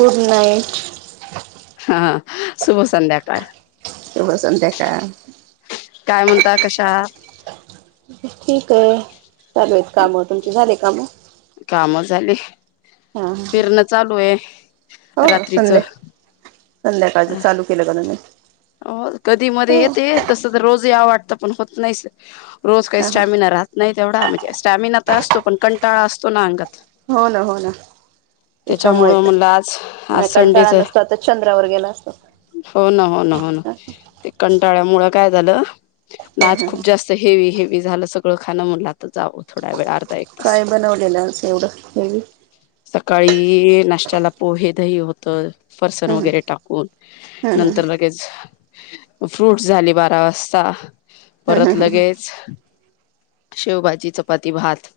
Good night. सुभ संध्याकाळ. शुभ संध्याकाळ काय म्हणता कशा आहात? ठीक आहे, चालेल कामं तुमचे झाले कामं? काम झाली, फिरणं चालू हाय हो संध्या संध्याकाळचं चालू केलं का तुम्ही? हो कधी मध्ये हो येते, तसं तर रोज याव वाटतं. पण होत नाहीस हाय. रोज काही हा हा स्टॅमिना राहत नाही तेवढा, म्हणजे स्टॅमिना तर असतो, पण कंटाळा अस तोना अंगात. हो ना, हो ना, त्याच्यामुळे त्याच्यामुळं तर. म्हणलं आज आज नाही संडेच कंटाळा नसता, तर चंद्रावर गेला असतो. हो ना हो ना हो ना ते कंटाळ्या मुळं काय झालं ना आज खूप जास्त हेवी हे मी झालं सगळं खाणं म्हणलं, आता जावं थोड्या वेळ आर एक तास. काय बनवलेलं असं एवढं हेवी सकाळी नाष्ट्याला पोहे दही होत तर फरसन हम्म वगैरे टाकून हम्म नंतर फ्रूटस झाले बारा वाजता. हम्म परत हम्म लगेच शेवभाजी, चपाती, भात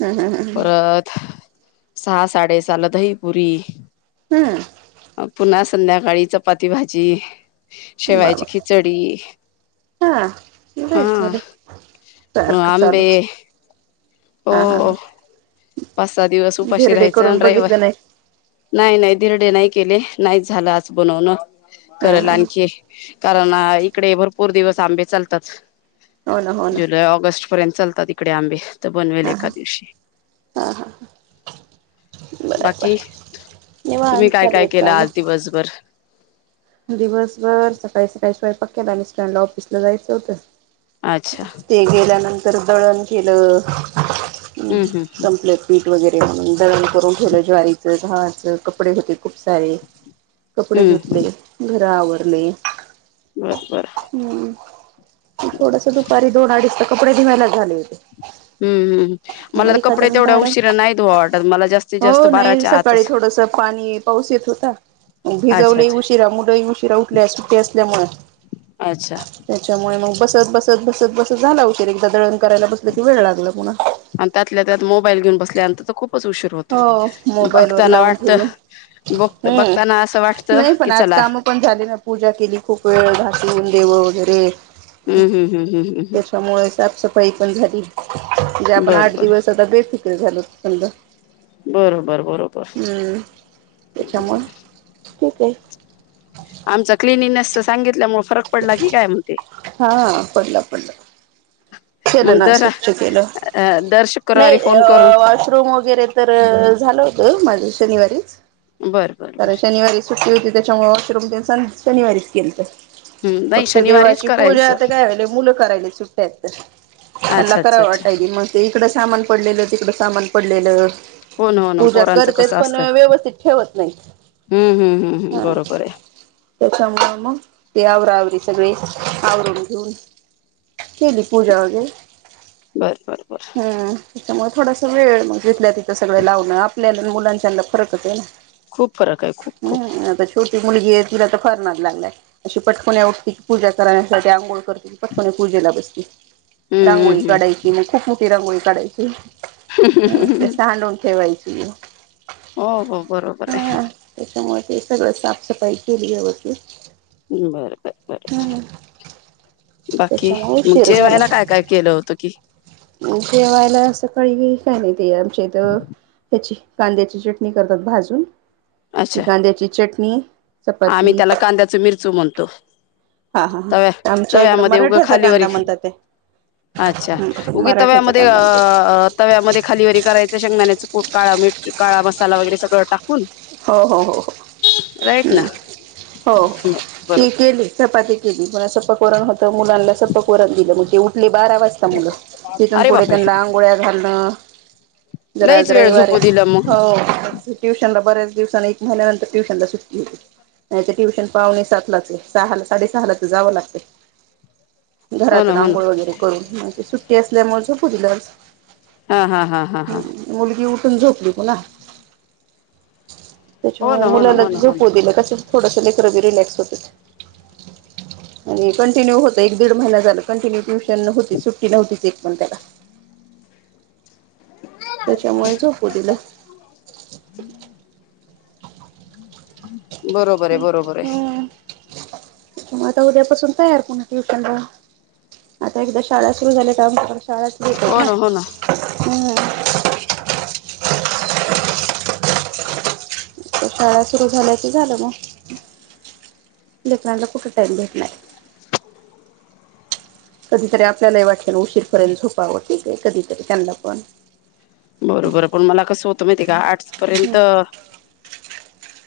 ह ह ह ह परत सहा साडे सहाला दहीपुरी. हम्म अ पुन्हा संध्याकाळी चपाती भाजी शेवायची बाबा खिचडी हा लयच हा झाल सारख आंबे चालुच हो. पाच सात दिवस उपाशी धिरडे राहायचं करून रयावार बघितलं नाही नाही नाही धिरडे नाही केले नाहीच झालं आज बनवण. हा करल हा आणखी कारण अ इकडे भरपूर दिवस आंबे चालतात. हो ना हो ना जुलै ऑगस्ट पर्यंत चाल तिकडे आंबे त बनवेल हा एका हा दिवशी हा हा बर बर बाकी, तुम्ही निवांत काय चालू काय आहेत केलं आज कामं दिवसभर दिवसभर सकाळी सकाळी स्वयंपाक केला मिस्टरांना सरांना ऑफिसला जायचं होतं. अच्छा ते गेल्या नं तर दळण केल. हम्म हम्म संपलेत पीठ वगै [unintelligible] दळण करून ठेवलं ज्वारी [unintelligible] कपडे होते खूप सारे हम्म कपडे धुतले. हम्म घर आवरले. बरं बरं थोडसं दुपारी दोन अडीच ला कपडे धुवायला झाले होते. हम्म हम्म मग मला तर एखादा कपडे मिनिट तेवढ्या आराम उशीरा नाही धुवा वाटत मला जास्तीत जास्त हो नाही बाराच्या सकाळी आतच थोडस पाणी पाऊस येत होता. अच्छा अच्छा. त उठल्या सुट्टी अस ल्यामुळ अच्छा त्याच्यामुळे मग बसत बसत बसत बसत झाला उशीर एकदा दळण करायला बसलं की वेळ लागला पुन्हा आणि त्यातल्या त्यात मोबाईल घेऊन बसल्यानंतर त खूप हो मोबाईल वर लावून ठेवून वाटत बघ हम्म बघताना असं वाटतं नाही की पण आज चला काम पण झाली न पूजा केली खूप वेळ घासवून देव वगैरे ते. हम्म हम्म हम्म हम्म हम्म हम्म. बाई पण घरी जे आपण बर आठ बर दिवस आता बेसिक ते झाल थंड. बरोबर बरोबर. त्याच्यामुळे ठीक आहे आमचं क्लिनिनेसच सांगितल्यामुळ फरक पडला की काय म्हणते? हा पडला पडला. केल मग ना दर स्वच्छ केल अ दर शुक्रवारी नाही फोन करून वॉशरूम वगैरे तर झालं होत माझं शनिवारीच बर बर कारण बर शनिवारी सुट्टी होती त्याच्यामुळे वॉशरूम तर सन शनिवारीच केलत हम्म नाही फक्त शनिवारीच देवाची पूजा करायचं आता काय व्हाय मुलं करायला सुट्ट्यात ला अच्छा करा अच्छा अच्छा वाट आहे म ती तिकडं सामान पडलेलं तिकडं सामान पडलेलं हो ना हो ना पूजा पोरांचं करतेच कसं पण असतं व्यवस्थित ठेवत हम्म हम्म हम्म हम्म नाही-हम बरोबर आहे त्याच्यामुळं म ते आवरवर सगळे आवरून घेऊन केली पूजा वगैरे बर बर बर. त्यामुळे थोडास वळ मग घेतल्यात ते सगळे लावन आप आपल्या मुलांच्याना फरक हे ना. खूप फरक आहे खूप खूप. हम्म आता छोटी मुलगी तिला तर फरनाद लागलाय अशी पटको्या उठते की पूजा करराण्यासाठी आंघोळ करते की पटकोने पूजेला बसते. [unintelligible] हम्म रांगोळी हम्म हम्म काढायची मग खूप मो तिरांगोळी काढायची. - ते सांडू ठेवायच. ह. हो हो बरोबर आहे. त्यामुळे ते सगळं साफसफाई केली आहे होती. बर बर बरोर बाकी त्याच्यामुळे उशीर झाला जेवायला काय काय केलं होतं की ठवायला अस क काय नाही ते आमच्या इथ हची कांद्याची चटणी करतात भाजून. - अच्छा कांद्याची चट [inaudible] आम्ही त्याला कांद्याच मिरचू म्हणतो हा हा हा तव्या आमच्या इकडं तव्यामध्ये उगं मराठ्याचा खालीवर. कांदा म्हणतात ते अच्छा उगी मराठ्याचा तव्यामध्ये अ कांदा म्हणतात. अं तव्यामध्ये खालीवररी करायच शेंगण्याच. पट काळा मीठ काळा मसाला वगैरे सगळं टाकून. हो हो हो राईट ना हम्म. हो बरोबर ती केली चपाती केली. सपक वरण होत मुलांना सपक वरण दिलं मग ते उठले. बारा वाजता मुलं तिथून अरे पुढे बापरे त्यांना अंंगोळ्या घालणं. जरा लईच आज वेळ रविवार झोपू दिला आहे मग हो ट्युशन ला पण बर दिवसाने एक महिन्यानंतर ट्युशनला सुट्टी होते नाही ट्युशन पाहुणे सातलाच हे सहाला साडेसहालाच जावं लागते. हो ना घरातुन हो ना आंघोळ वगैरे करून म्हणजे सु ते असल्यामुळे झोपूदिल आज. हा हा हा हा हा. ण झोपली पुन्हा. हो त्याच्यामुळे ना हो ना मुलाला हो ना हो झोपू ना दिलं कस थोडंसं लवकरच रिलॅक्स होतच आणि कंटिन्यू होतं एक दीड महिना झाला कंटिन्यू ट्युशन होती सुट्टी नव्हतीच एक पण त्याला. त्याच्यामुळे झोपू दिलं. [unintelligible] बरोबर आहे बरोबर आहे. मग आता उद्यापासून तयार पुन्हा ट्युशनला आता एकदा शाळा सुरु झाल्या काम कर शाळा सुरु होत्यात ना हा. शाळा सुरू झाल्याच झालं मग लेखनाला कुठे टाइम भेटणार. [inaudible] कधीतरी आपल्यालाही वाटेन उशीरपर्यंत झोपावं ठीक आहे कधीतरी त्यांना पण बरोबर पण मला कसं होतं माहितीय का आर् हम्म पर्यंत.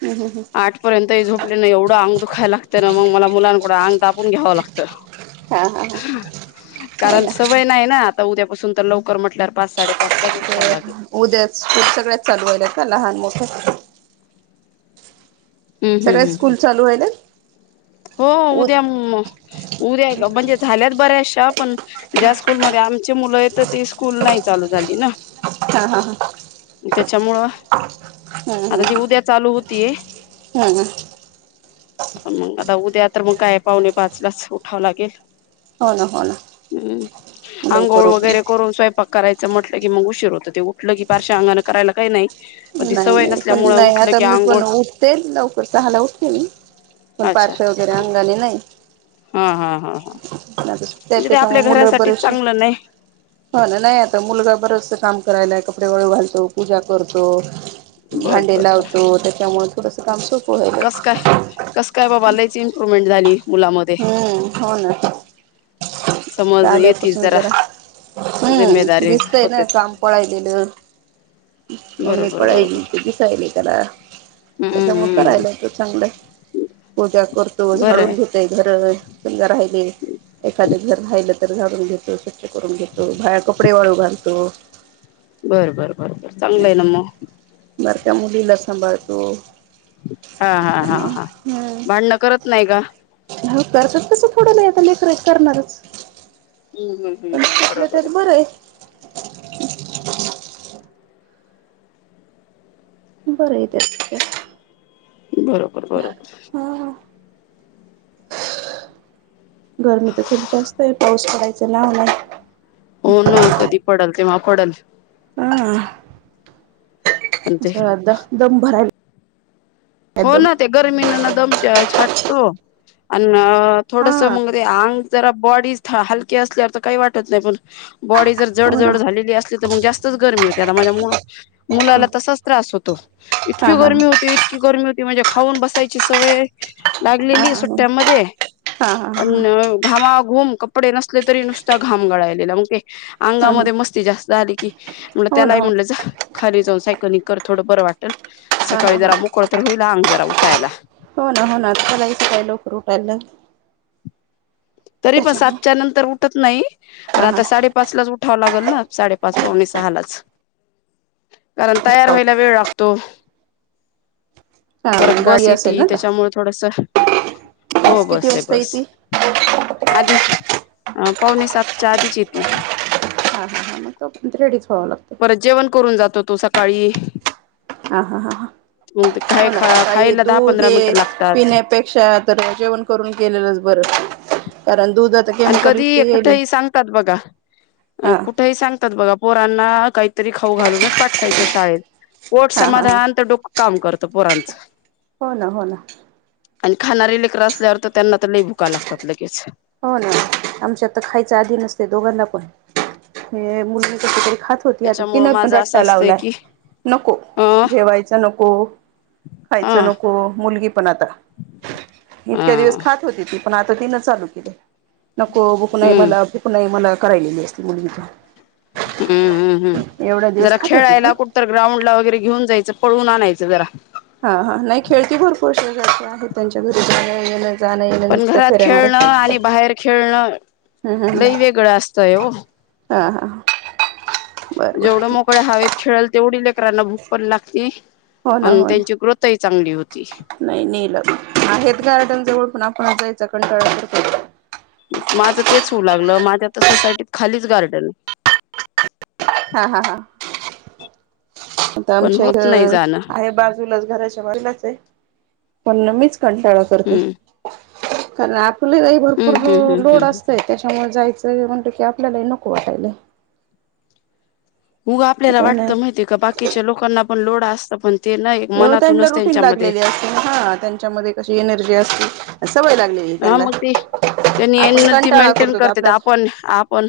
हम्म हम्म हम्म आठपर्यंतही झोपले ना एवढं अंग दुखाय लागतं ना मग मला मुलांकडं आंग दाबून घ्यावं लागतं हा हा हा हो कारण ना सवय नाही ना आता. उद्यापासून तर लवकर म्हट उद्या स्कूल सगळ्याच चालू होईल का लहान मोठ्या. हम्म हम्म सगळ्याच हम्म स्कूल हम्म. चालू व्हायलय. हो उद्या उद्या म्हणजे झाल्यात बऱ्याचश्या पण ज्या स्कूलमध्ये आ मुलं य तर ते स्कूल नाही चालू झाली ना. हा हा हा त्याच्यामुळं हम्म आता ती हम्म उद्या चालू होतीय. आ म. आ उद्या तर मग काय पाउने पाचलाच उठावं लागेल हो ना हो ना हम् लवकर अंघोळ वगैरे उठून करून स्वयंपाक करायचा म्हटलं की मग उशीर होत ते उठलं की पारश्या अंगाने करायला काही नाही पण ती नाही सवय नाही नसल्यामुळे पण उठलं आता की मी आंघोळ पण उठते लवकर स हाला उठते मी अच्छा पारश वगैरे अंगाली नाही हा हा हा हा - म्हणजे ते आपल्या त्याच्यामुळे मुलं घरासाठी बरेचस चांगलं नाही हो ना नाही आता मुलगा बरच काम करायला कपडे वळे [unintelligible] घालतो पूजा करतो तो बर भांडे बर बर लावतो त्याच्यामुळे खुस काम स कस काय कस काय बाबालाच इम्प्रुवमेंट झाली मुलामध्ये हम्म होन [inaudible] समज येतीच आल्यापासून जरा - हम्म जिम्मेदारी दिसतय ना होते काम पळायलेलं मम्मी बरोबर बरोबर पळायली ते दिसायले त्याला हम्म त्याच्यामु करायला हम्म त चांगलंय पूजा करत तो बरं झाडून आहे घेत ते घर समजा राहिले- एखादं घर राहिलं घाून घेतो स्वच्छ करून घेतो बाया कपडे वाळू घालतो बर बर बर बर चांगलं आहे ना म सारख्या मुलीला सांभाळतो हा हा हा हा त्यामुळं भांडणं करत नाही का हो करतात तस थोडंता लेकर करणारच हम्म हम्म हम्म पण हम् त्यातल्या बरोबर त्यात आहे बरं बरं य तेच बरोबर बरोबर - गरमी तर खूप जास्त आहे पाऊस पडायचा ना होणार हो ना कधी पडल तेवग पडल ह ह पण [inaudible] ते असं दम भरायला हो दम ना ते गर्मीन ना एकदम छाटतो आणि हा थोडस मग अंग जरा बॉडी हलके असल्या काही वाटत नाही पण बॉडी जर जड हो जड ना झालेली अस तर मग जास्त गरमी होते आता माझ्या मुलाला हा तसाच त्रास होतो इतकी हा हा गर्मी होती इतकी ती म्हणजे खाऊन बसायची सवय हा हा लागलेली सुट्ट्यामध्ये हा अ हा हा घामाघूम कपडे नसले तरी नुसता घाम गळायलेला मगक हा अंगामध्ये मस्ती जास्त झाली की म्ह हो ना त्याला हो म्हणलं जा खाली जाऊ सायकलिंग करत थंड बरं वाटतं हा हा सकाळी हा जरा मु तर होईल अंग जरा उठायला हो ना हो ना सकाळी लवकर उठायला तरी पण त्याच्यामुळे सातच्या नंतर उठत नाही पण हा हा आता साडेपाच लाच उठावं लागत साडेपाच पावणे सहालाच कारण तयार व्हायला वेळ लागतो परत हा गाडी बस असेल येते ना का त्याच्यामुळे थोडंसं किती वास्ता येतिल आधी अ पावणे सातच्या आधीच येतिल रेडी परत जेवण करून जातो तो सकाळी ह हा ह ह मग ते काय हो ना! खा काई खायला दहा दूध पंधरा ये मिनिटं लागतात पिण्यापेक्षा तर जेवण करून गेलेलंच बरं. कारण दूध आता आणि केमिकल युक्त कधी येईल कुठेही सांगतात बघा हा कुठेही सांगतात बघा पोरांना काय. तरी खाऊ घालूनच पाठवायचं शाळेत, पोट हा हा हा समाधान तर डोकं काम करतं पोरां हो ना! हो ना! आणि खाणारी लेकरं असल्यावर तर त्यांना तर लई भुका लागतात लगेच, हो ना! आमच्यात तर खायच्या आधीचं नसते दोघांना पण मुली क खात होती, आता त्याच्यामुळं तिन पण माझं असं रट्टा असतंय लावलाय की नको! अ जेवायच नको! हा खायचं नको! मुलगी पण आता हा इतक्या दिवस खात होती ती पण आता तीन चालू [unintelligible] नको भुक नाही हम्म मला, भुक नाही मला, करायलेली असती मुलगी, हम्म हम्म हम्! एवढ्या दिवस जरा खात होती ती खेळायला कुठंतर ग्राउंडला वगैरे घेऊन जायचं. पळवून आणायचं जरा हा हा नाही खेळती ह पण घरात खेळणं, आणि बाहेर खेळणं. हम्म लई वेगळं असतंय ओ! हं, हा बरं बर जेवढं मोकळ्या हावेत खेळल तेवढी लेकरांला भूक पण लागती हो ना आणि हो त्यांची ना ग्रोथही चांगली होती. नाही हा जायचं कंटाळा तर माझं तेच होऊ लागलं माझ्या तर सोसायटीत खालीच गार्डन हा, हा, हा आता पण आमच्या इथ होत नाही जाणं आहे बाजूलाच घराच्या बाजूलाच आहे. पण मीच कंटाळा करते. हम्म खरं आत [unintelligible] भरपूर हम्म हम्म हम्म लोड हम्म असतय तेच्यामुळ जाय आस म्हणतो की आपल्याला हे नको वाटायलय. ऊग आपल्याला आता वाटत नाही माहितीय का बाकीच्या लोकांना पण लोड असत पण ते नाही [unintelligible] त्यांना मनातूनच रुटीन त्यांच्यामध्ये लागलेली असते हा त्यांच्यामध्ये कशी एनर्जी असते. सवय लागलेली हा त्यांना मग ती त्यांनी आपण एनर्जी कंटाळा मेंटेन करतो करते त आपण आपल्यात आपण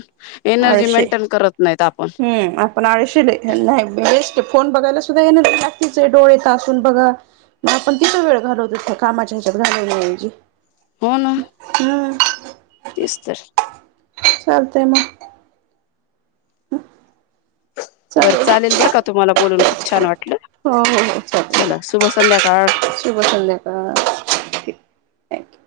एनर्जी मेंटेन करत नाहीत आप हम्, आपण आळशे लई [unintelligible] ते फोन बघायला सुद्धा एनर्जी लागतीच आहे डोळे तासून बघा मग आपण तिथं वेळ घालवतो कामाच्या हेच्यात घालवल्या ऐवजी हो ना तेच तर चालतय म हा बरं चालेल बरं का तुम्हाला बोलून खुप छान वाट हो, हो, हो, संध्याकाळ शुभ संध्याकाळ थँक्यू